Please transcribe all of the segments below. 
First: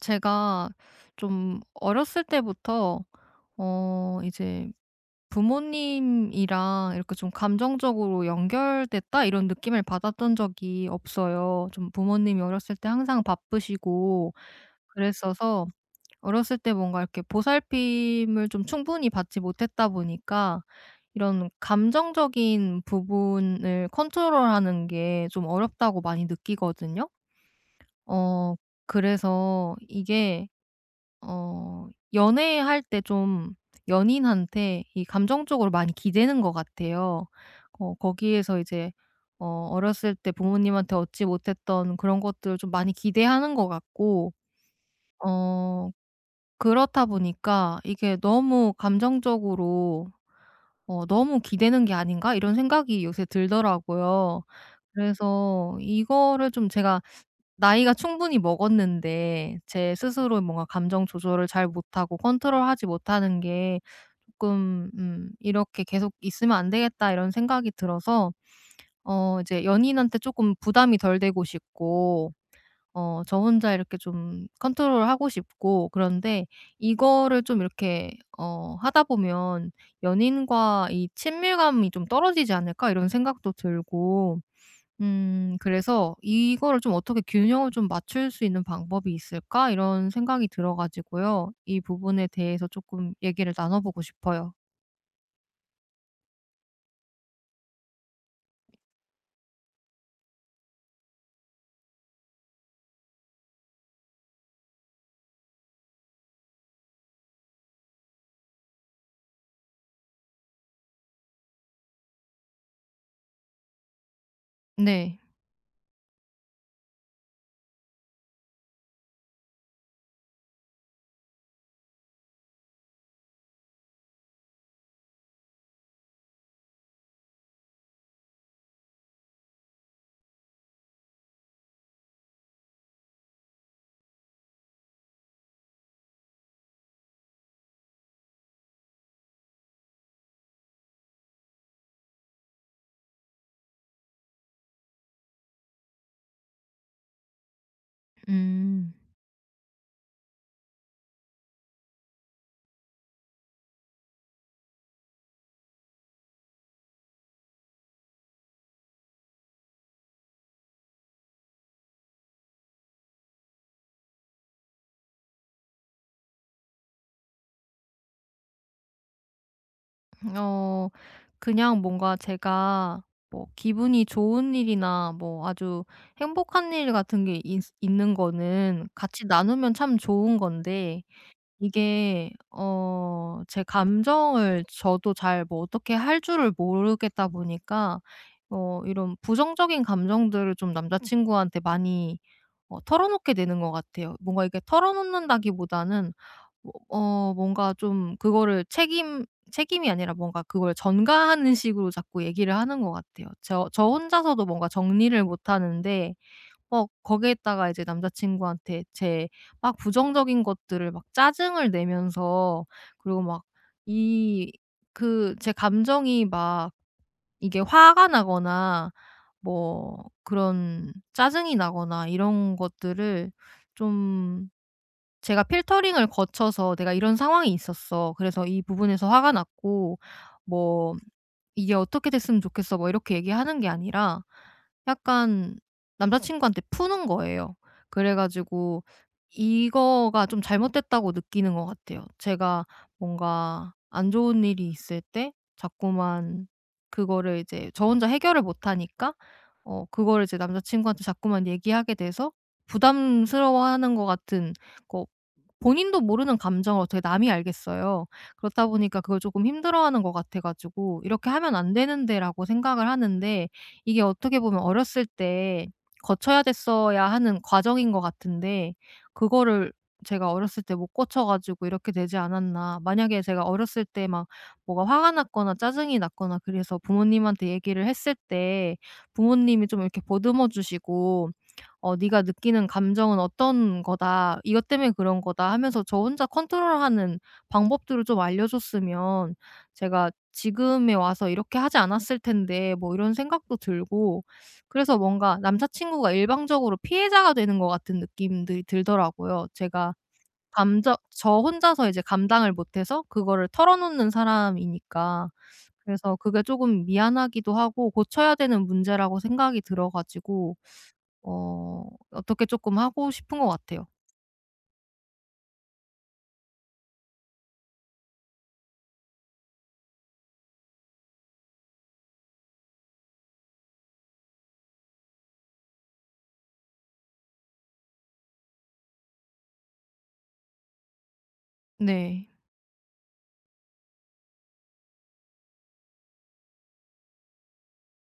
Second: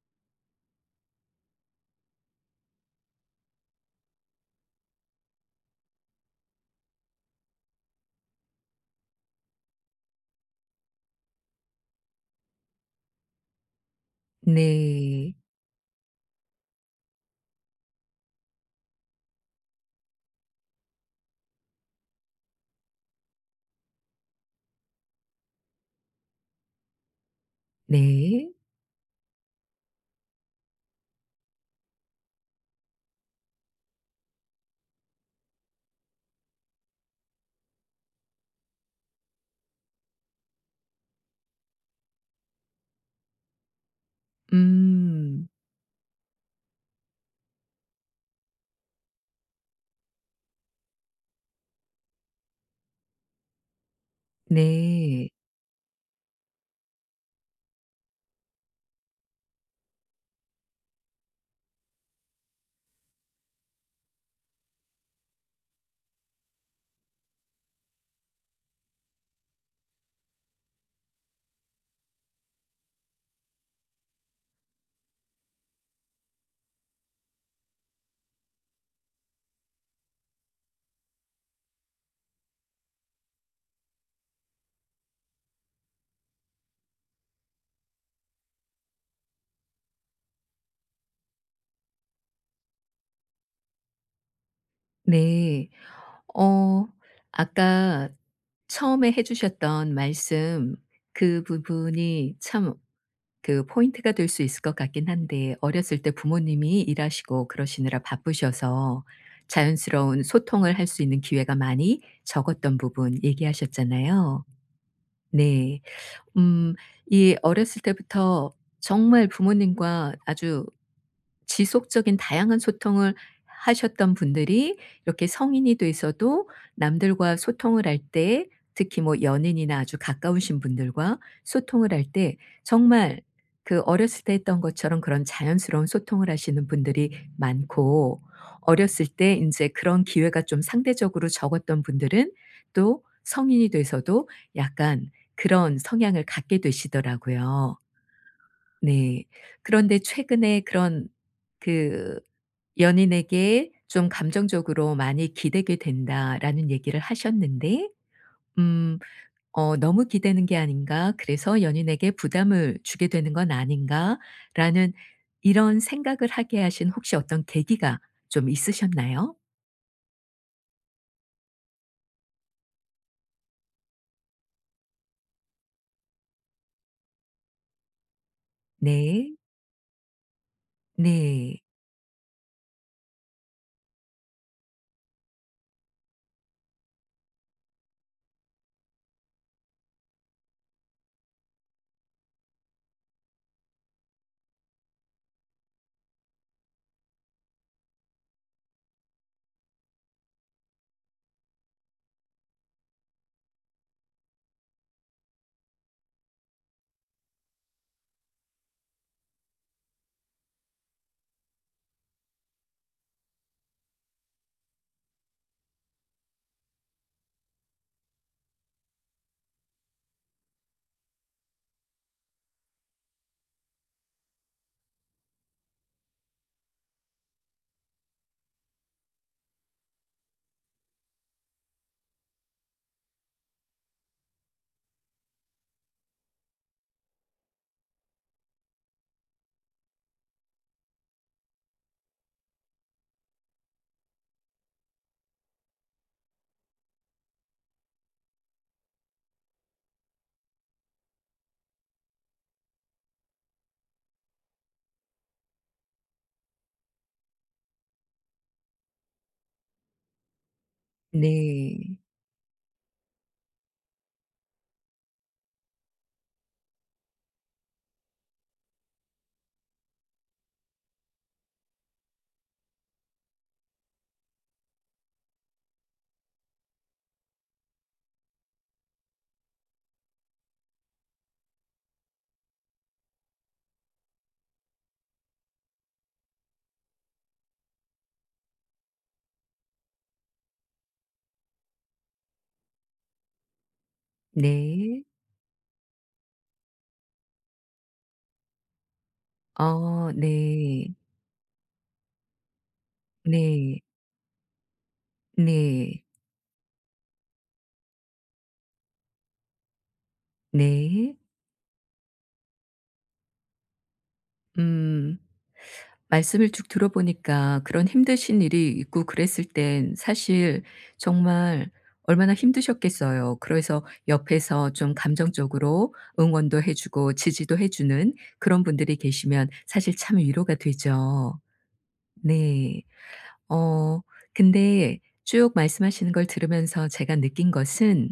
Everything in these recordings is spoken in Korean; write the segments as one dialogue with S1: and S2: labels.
S1: 제가 좀 어렸을 때부터 이제 부모님이랑 이렇게 좀 감정적으로 연결됐다 이런 느낌을 받았던 적이 없어요. 좀 부모님이 어렸을 때 항상 바쁘시고
S2: 네.
S1: 그랬어서 어렸을 때 뭔가 이렇게 보살핌을 좀 충분히 받지 못했다 보니까 이런 감정적인 부분을 컨트롤하는 게 좀 어렵다고 많이 느끼거든요.
S2: 네.
S1: 어 그래서 이게 어 연애할 때 좀 연인한테 이 감정적으로 많이 기대는 것 같아요. 거기에서 이제 어렸을 때 부모님한테 얻지 못했던 그런 것들을 좀 많이 기대하는 것 같고,
S2: 음.
S1: 어 그렇다 보니까 이게 너무 감정적으로 '너무 기대는 게 아닌가?' 이런 생각이 요새 들더라고요.
S2: 네.
S1: 그래서 이거를 좀 제가 나이가 충분히 먹었는데 제 스스로 뭔가 감정 조절을 잘 못하고 컨트롤하지 못하는 게 조금 '이렇게 계속 있으면 안 되겠다.' 이런 생각이 들어서 이제 연인한테 조금 부담이 덜 되고 싶고, 저 혼자 이렇게 좀 컨트롤하고 싶고, 그런데 이거를 좀 이렇게 하다 보면 '연인과 이 친밀감이 좀 떨어지지 않을까?' 이런 생각도 들고, 그래서 '이거를 좀 어떻게 균형을 좀 맞출 수 있는 방법이 있을까?' 이런 생각이 들어 가지고요. 이 부분에 대해서 조금 얘기를 나눠 보고 싶어요.
S2: 네. 어 아까 처음에 해 주셨던 말씀 그 부분이 참 그 포인트가 될 수 있을 것 같긴 한데 어렸을 때 부모님이 일하시고 그러시느라 바쁘셔서 자연스러운 소통을 할 수 있는 기회가 많이 적었던 부분 얘기하셨잖아요.
S1: 네.
S2: 네. 음 이 어렸을 때부터 정말 부모님과 아주 지속적인 다양한 소통을 하셨던 분들이 이렇게 성인이 돼서도 남들과 소통을 할 때 특히 뭐 연인이나 아주 가까우신 분들과 소통을 할 때 정말 그 어렸을 때 했던 것처럼 그런 자연스러운 소통을 하시는 분들이 많고 어렸을 때 인제 그런 기회가 좀 상대적으로 적었던 분들은 또 성인이 돼서도 약간 그런 성향을 갖게 되시더라고요.
S1: 음.
S2: 네. 그런데 최근에 그런 그 "연인에게 좀 감정적으로 많이 기대게 된다."라는 얘기를 하셨는데 음 '너무 기대는 게 아닌가? 그래서 연인에게 부담을 주게 되는 건 아닌가?'라는 이런 생각을 하게 하신 혹시 어떤 계기가 좀 있으셨나요?
S1: 어 그냥 뭔가 제가 뭐 기분이 좋은 일이나 뭐 아주 행복한 일 같은 게 있 있는 거는 같이
S2: 네.
S1: 나누면 참 좋은 건데,
S2: 네.
S1: 이게 제 감정을 저도 잘 뭐 어떻게 할 줄을 모르겠다 보니까 이런 부정적인 감정들을 좀 남자 친구한테 많이 털어놓게 되는 것 같아요. 뭔가 이게 털어놓는다기보다는 뭐 뭔가 좀 그거를 책임이 아니라 뭔가 그걸 전가하는 식으로 자꾸 얘기를 하는 것 같아요. 저 혼자서도 뭔가 정리를 못 하는데, 거기에다가 이제 남자친구한테 제 막 부정적인 것들을 막 짜증을 내면서, 그리고 막 이 그 제 감정이 막 이게 화가 나거나 뭐 그런 짜증이 나거나 이런 것들을 좀 제가 필터링을 거쳐서 "내가 이런 상황이 있었어. 그래서 이 부분에서 화가 났고 뭐 이게 어떻게 됐으면 좋겠어." 뭐 이렇게 얘기하는 게 아니라 약간 남자친구한테 푸는 거예요. 그래 가지고 이거가 좀 잘못됐다고 느끼는 것 같아요. 제가 뭔가 안 좋은 일이 있을 때 자꾸만 그거를 이제 저 혼자 해결을 못 하니까 그거를 이제 남자친구한테 자꾸만 얘기하게 돼서 부담스러워하는 것 같은 거. 본인도 모르는 감정을 어떻게 남이 알겠어요. 그렇다 보니까 그걸 조금 힘들어하는 것 같아 가지고 '이렇게 하면 안
S2: 네.
S1: 되는데.'라고 생각을 하는데, 이게 어떻게 보면 어렸을 때 거쳐야 됐어야 하는 과정인 것 같은데 그거를 제가 어렸을 때 못 거쳐 가지고 이렇게 되지 않았나. 만약에 제가 어렸을 때 막 뭐가 화가 났거나 짜증이 났거나 그래서 부모님한테 얘기를 했을 때 부모님이 좀 이렇게 보듬어 주시고 "네가 느끼는 감정은 어떤 거다. 이것 때문에 그런 거다." 하면서 저 혼자 컨트롤하는 방법들을 좀 알려줬으면 제가 지금에 와서 이렇게 하지 않았을 텐데, 뭐 이런 생각도 들고. 그래서
S2: 네.
S1: 뭔가 남자친구가 일방적으로 피해자가 되는 것 같은 느낌들이 들더라고요. 제가
S2: 어 네.
S1: 감정 저 혼자서 이제 감당을 못해서 그거를
S2: 네.
S1: 털어놓는 사람이니까.
S2: 네.
S1: 그래서 그게 조금 미안하기도 하고 고쳐야 되는 문제라고 생각이 들어 가지고
S2: 네.
S1: 어 어떻게 조금 하고 싶은 것 같아요.
S2: 음. 말씀을 쭉 들어보니까 그런 힘드신 일이 있고 그랬을 땐 사실 정말 얼마나 힘드셨겠어요. 그래서 옆에서 좀 감정적으로 응원도 해 주고 지지도 해 주는 그런 분들이 계시면 사실 참 위로가 되죠.
S1: 네.
S2: 네. 어 근데 쭉 말씀하시는 걸 들으면서 제가 느낀 것은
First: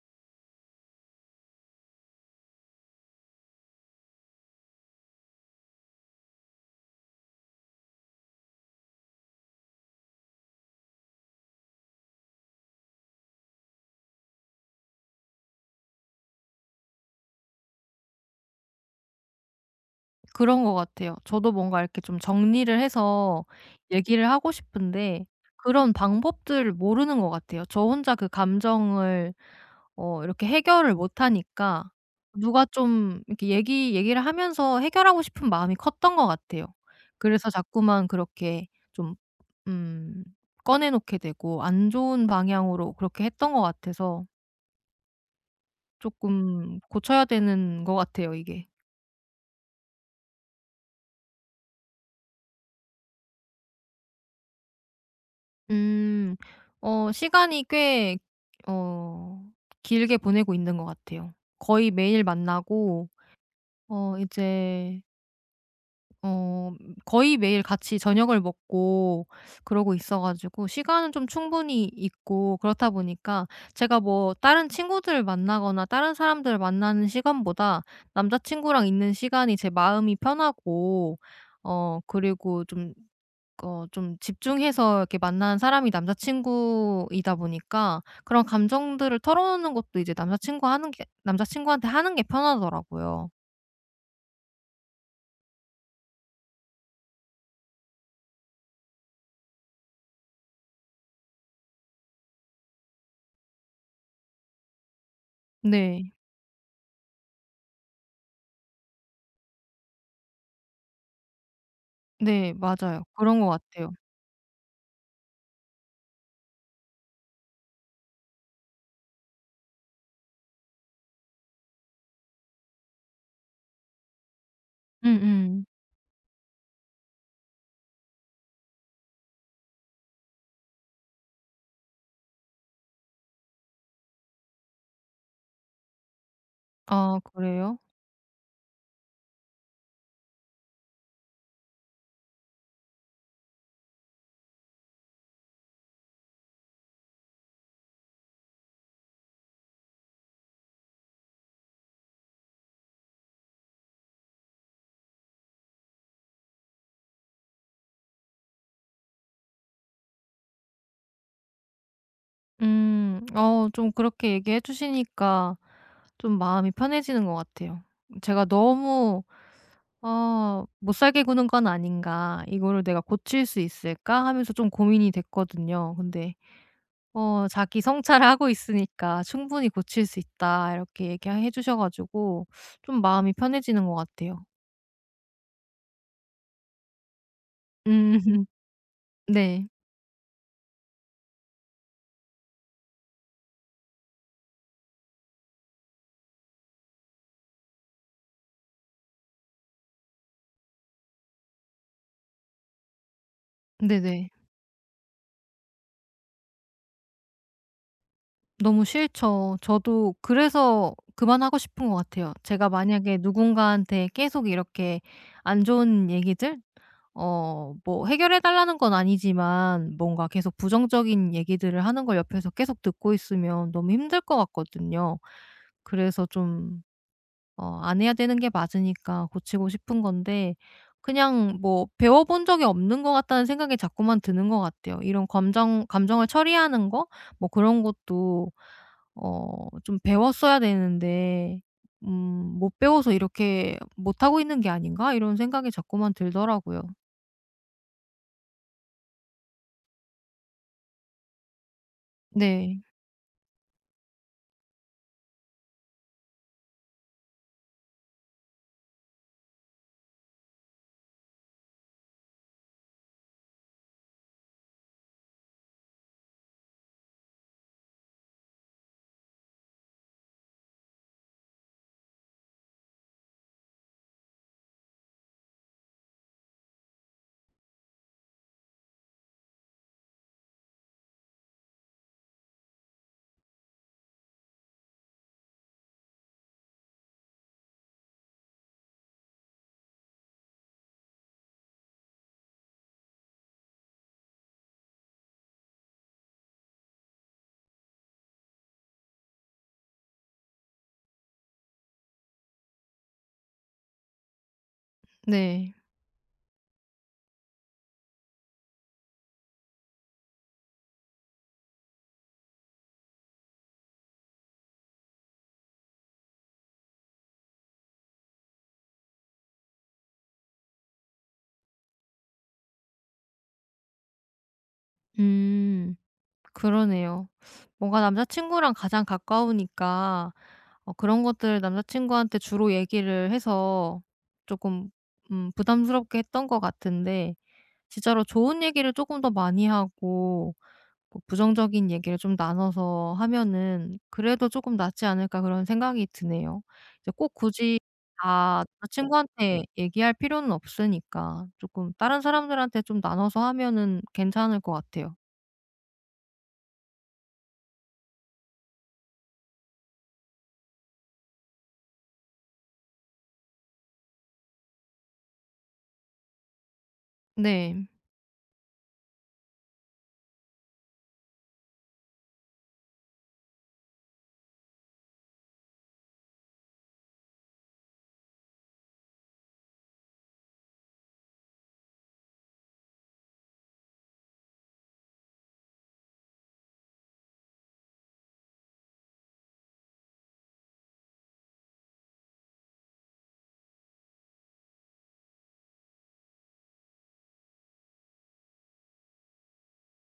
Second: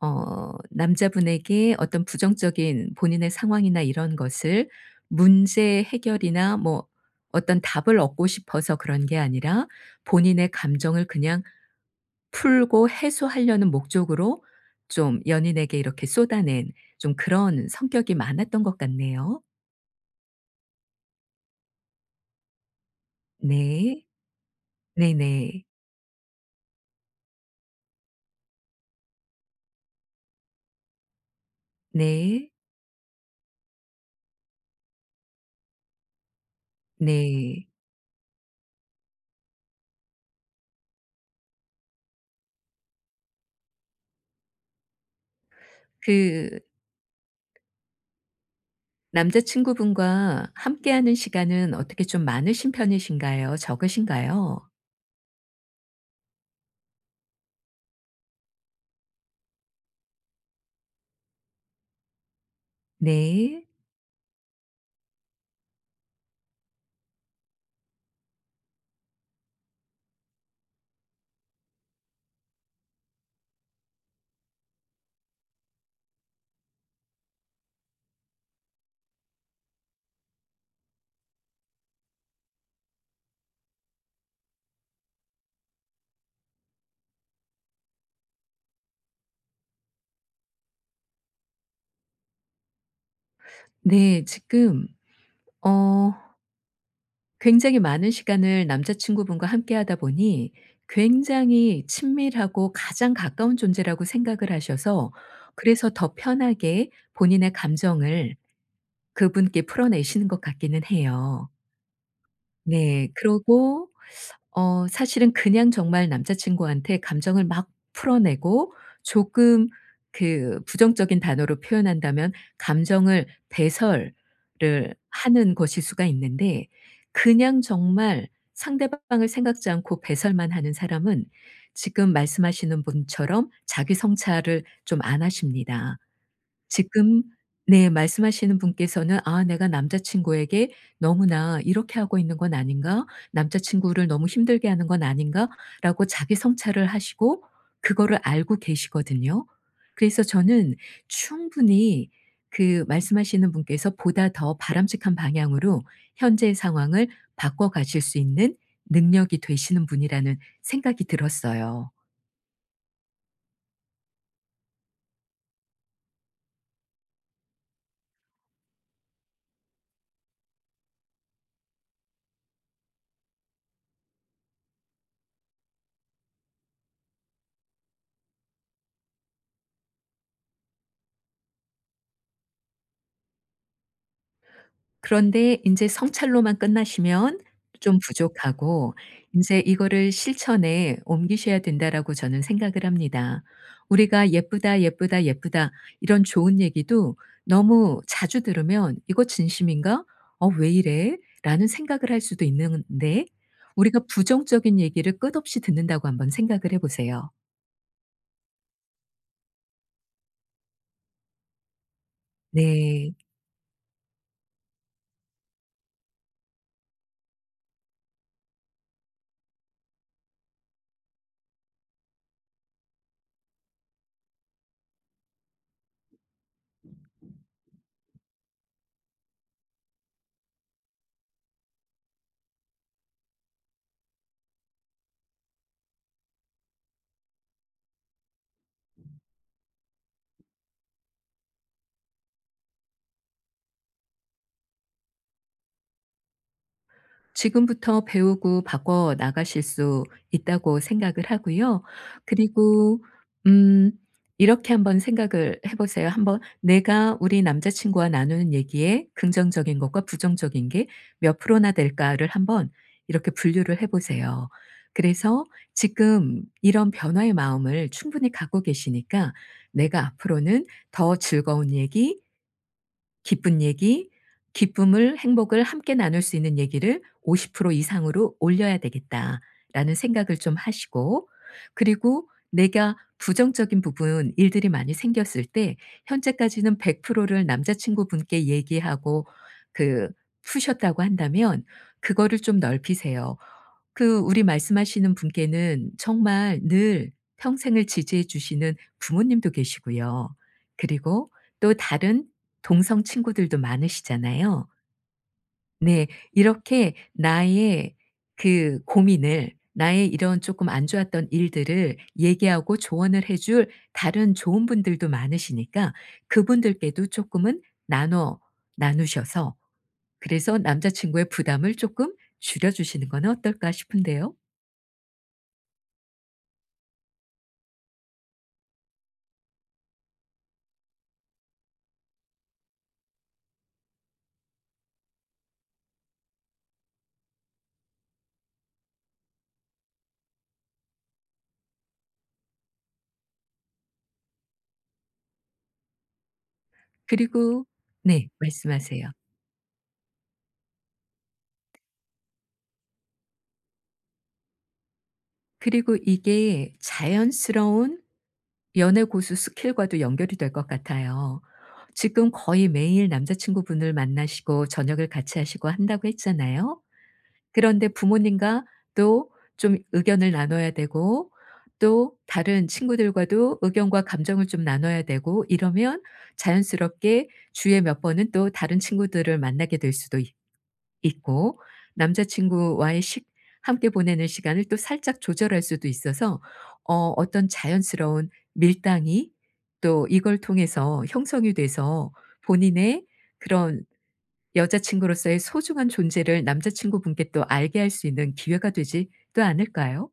S2: 남자분에게 어떤 부정적인 본인의 상황이나 이런 것을 문제 해결이나 뭐 어떤 답을 얻고 싶어서 그런 게 아니라 본인의 감정을 그냥 풀고 해소하려는 목적으로 좀 연인에게 이렇게 쏟아낸 좀 그런 성격이 많았던 것 같네요.
S1: 그런 것 같아요. 저도 뭔가 이렇게 좀 정리를 해서
S2: 네.
S1: 얘기를 하고
S2: 네네.
S1: 싶은데
S2: 네.
S1: 그런 방법들을 모르는 것 같아요. 저 혼자 그 감정을 이렇게 해결을 못 하니까
S2: 네.
S1: 누가 좀 이렇게 얘기를 하면서 해결하고 싶은 마음이 컸던 것 같아요. 그래서
S2: 네.
S1: 자꾸만 그렇게 좀 음 꺼내 놓게 되고 안 좋은 방향으로 그렇게 했던 것 같아서
S2: 그
S1: 쪼끔 고쳐야 되는 것 같아요 이게.
S2: 남자친구분과 함께하는 시간은 어떻게 좀 많으신 편이신가요? 적으신가요?
S1: 음. 시간이 꽤 어 길게 보내고 있는 것 같아요. 거의 매일 만나고
S2: 네.
S1: 이제 어 거의 매일 같이 저녁을 먹고 그러고 있어 가지고 시간은 좀 충분히 있고, 그렇다 보니까 제가 뭐 다른 친구들 만나거나 다른 사람들 만나는 시간보다 남자친구랑 있는 시간이 제 마음이 편하고, 그리고 좀 좀 집중해서 이렇게 만난 사람이 남자친구이다 보니까 그런 감정들을 털어놓는 것도 이제 남자친구한테 하는 게 편하더라고요.
S2: 네. 지금 어 굉장히 많은 시간을 남자친구분과 함께하다 보니 굉장히 친밀하고 가장 가까운 존재라고 생각을 하셔서 그래서
S1: 네.
S2: 더 편하게 본인의 감정을 그분께 풀어내시는 것 같기는 해요.
S1: 네, 맞아요.
S2: 네.
S1: 그런 것 같아요.
S2: 그러고 사실은 그냥 정말 남자친구한테 감정을 막 풀어내고 조금 그 부정적인 단어로 표현한다면 감정을 배설을 하는
S1: 음음.
S2: 것일 수가 있는데 그냥 정말 상대방을 생각지 않고 배설만 하는 사람은 지금 말씀하시는 분처럼 자기 성찰을 좀 안 하십니다.
S1: 아,
S2: 지금
S1: 그래요?
S2: 네 말씀하시는 분께서는 '아 내가 남자 친구에게 너무나 이렇게 하고 있는 건 아닌가? 남자 친구를 너무 힘들게 하는 건 아닌가?'라고 자기 성찰을 하시고 그거를 알고 계시거든요. 그래서 저는 충분히 그 말씀하시는 분께서 보다 더 바람직한 방향으로 현재의 상황을 바꿔 가실 수 있는 능력이 되시는 분이라는 생각이 들었어요.
S1: 음. 좀 그렇게 얘기해 주시니까 좀 마음이 편해지는 것 같아요. 제가 너무 못 살게 구는 건 아닌가. 이거를 내가 고칠 수 있을까?' 하면서 좀 고민이 됐거든요. 근데 자기 성찰을 하고 있으니까 "충분히 고칠 수 있다." 이렇게 얘기해 주셔 가지고 좀 마음이 편해지는 것 같아요.
S2: 그런데 인제 성찰로만 끝나시면 좀
S1: 음.
S2: 부족하고 인제
S1: 네.
S2: '이거를 실천에 옮기셔야 된다.'라고 저는 생각을 합니다. 우리가 "예쁘다, 예쁘다, 예쁘다." 이런 좋은 얘기도 너무 자주 들으면 '이거 진심인가? 어 왜 이래?' 라는 생각을 할 수도 있는데 우리가
S1: 네네.
S2: 부정적인 얘기를 끝없이 듣는다고 한번 생각을 해 보세요.
S1: 너무 싫죠. 저도 그래서 그만하고 싶은 것 같아요. 제가
S2: 네.
S1: 만약에 누군가한테 계속 이렇게 안 좋은 얘기들, 어 뭐 해결해 달라는 건 아니지만 뭔가 계속 부정적인 얘기들을 하는 걸 옆에서 계속 듣고 있으면 너무 힘들 것 같거든요. 그래서 좀 안 해야 되는 게 맞으니까 고치고 싶은 건데, 그냥 뭐 배워 본 적이 없는 것 같다는 생각이 자꾸만 드는 것 같아요. 이런 감정을 처리하는 거, 뭐 그런 것도 어 좀 배웠어야 되는데, 음 '못 배워서 이렇게 못하고 있는 게 아닌가?' 이런 생각이 자꾸만 들더라고요.
S2: 지금부터 배우고 바꿔 나가실 수 있다고 생각을 하고요.
S1: 네.
S2: 그리고 음 이렇게 한번 생각을 해 보세요. 한번 내가 우리 남자친구와 나누는 얘기에 긍정적인 것과 부정적인 게 몇 프로나 될까를 한번 이렇게 분류를 해 보세요. 그래서 지금 이런 변화의 마음을 충분히 갖고 계시니까 '내가 앞으로는 더 즐거운 얘기, 기쁜 얘기, 기쁨을 행복을 함께 나눌 수 있는 얘기를 50% 이상으로 올려야 되겠다'라는 생각을 좀 하시고 그리고 내가 부정적인 부분 일들이 많이 생겼을 때 현재까지는 100%를 남자친구분께 얘기하고 그 푸셨다고 한다면 그거를 좀 넓히세요. 그 우리 말씀하시는 분께는 정말 늘 평생을 지지해 주시는 부모님도 계시고요. 그리고 또 다른 동성 친구들도 많으시잖아요.
S1: 네.
S2: 네. 이렇게 나의 그 고민을 나의 이런 조금 안 좋았던 일들을 얘기하고 조언을 해줄 다른 좋은 분들도 많으시니까 그분들께도 조금은 나눠 나누셔서 그래서 남자 친구의 부담을 조금 줄여 주시는 건 어떨까 싶은데요.
S1: 음. 그러네요. 뭔가 남자 친구랑 가장 가까우니까 그런 것들 남자친구한테 주로 얘기를 해서 조금 부담스럽게 했던 것 같은데, 진짜로 좋은 얘기를 조금 더 많이 하고 뭐 부정적인 얘기를 좀 나눠서 하면은 그래도 조금 낫지 않을까 그런 생각이 드네요. 이제 꼭
S2: 그리고
S1: 굳이
S2: 네
S1: 다
S2: 말씀하세요.
S1: 남자친구한테 얘기할 필요는 없으니까 조금 다른 사람들한테 좀 나눠서 하면은 괜찮을 것 같아요.
S2: 그리고 이게 자연스러운 연애 고수 스킬과도 연결이 될 것 같아요. 지금 거의 매일 남자친구분을 만나시고 저녁을 같이 하시고 한다고 했잖아요.
S1: 네.
S2: 그런데 부모님과 또 좀 의견을 나눠야 되고 또 다른 친구들과도 의견과 감정을 좀 나눠야 되고 이러면 자연스럽게 주에 몇 번은 또 다른 친구들을 만나게 될 수도 있고 남자친구와의 식 함께 보내는 시간을 또 살짝 조절할 수도 있어서 어떤 자연스러운 밀당이 또 이걸 통해서 형성이 돼서 본인의 그런 여자친구로서의 소중한 존재를 남자친구분께 또 알게 할 수 있는 기회가 되지 또 않을까요?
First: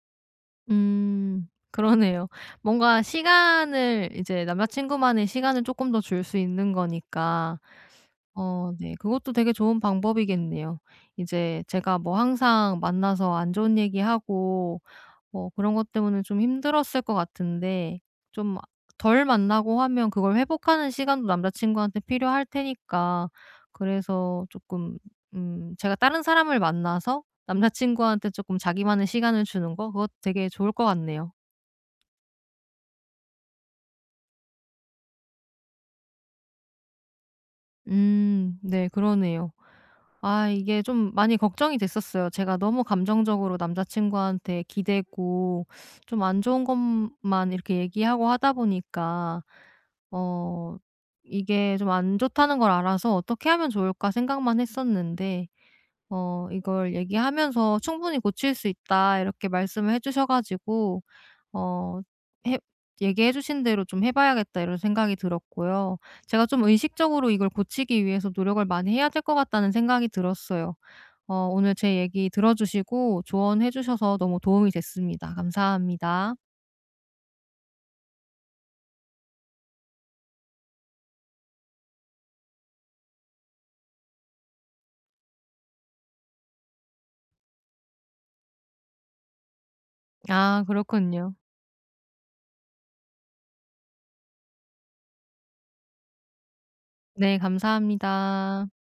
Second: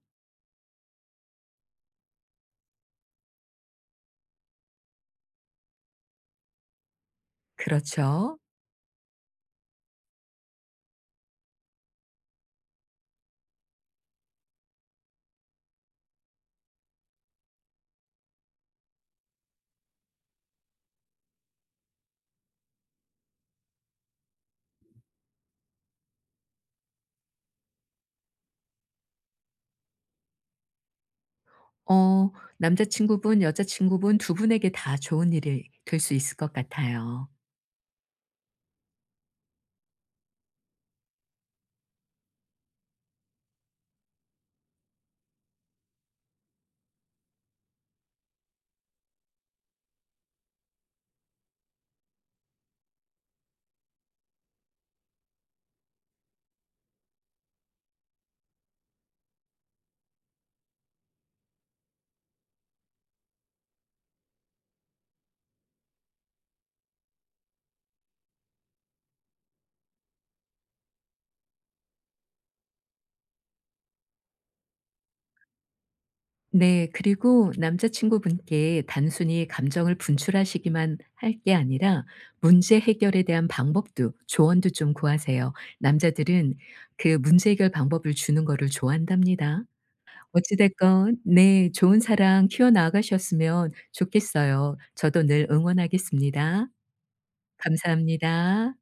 S1: 음. 그러네요. 뭔가 시간을 이제 남자친구만의 시간을 조금 더 줄 수 있는 거니까,
S2: 그렇죠.
S1: 네, 그것도 되게 좋은 방법이겠네요. 이제 제가 뭐 항상 만나서 안 좋은 얘기하고 뭐 그런 것 때문에 좀 힘들었을 것 같은데, 좀 덜 만나고 하면 그걸 회복하는 시간도 남자친구한테 필요할 테니까, 그래서 조금 제가 다른 사람을 만나서 남자친구한테 조금 자기만의 시간을 주는 거, 그것도 되게 좋을 것 같네요.
S2: 어 남자친구분, 여자친구분 두 분에게 다 좋은 일이 될 수 있을 것 같아요.
S1: 음네, 그러네요. 아, 이게 좀 많이 걱정이 됐었어요. 제가 너무 감정적으로 남자 친구한테 기대고 좀 안 좋은 것만 이렇게 얘기하고 하다 보니까, 어 이게 좀 안 좋다는 걸 알아서 '어떻게 하면 좋을까?' 생각만 했었는데, 이걸 얘기하면서 "충분히 고칠 수 있다." 이렇게 말씀을 해 주셔 가지고 어 해 얘기해 주신 대로 좀 해 봐야겠다 이런 생각이 들었고요. 제가 좀 의식적으로 이걸 고치기 위해서 노력을 많이 해야 될 것 같다는 생각이 들었어요. 오늘 제 얘기 들어 주시고 조언해 주셔서 너무 도움이 됐습니다. 감사합니다.
S2: 네. 그리고 남자친구분께 단순히 감정을 분출하시기만 할 게 아니라 문제 해결에 대한 방법도 조언도 좀 구하세요. 남자들은 그 문제 해결 방법을 주는 거를 좋아한답니다. 어찌
S1: 아,
S2: 됐건
S1: 그렇군요.
S2: 네. 좋은 사랑 키워나가셨으면 좋겠어요. 저도 늘 응원하겠습니다.
S1: 네, 감사합니다.
S2: 감사합니다.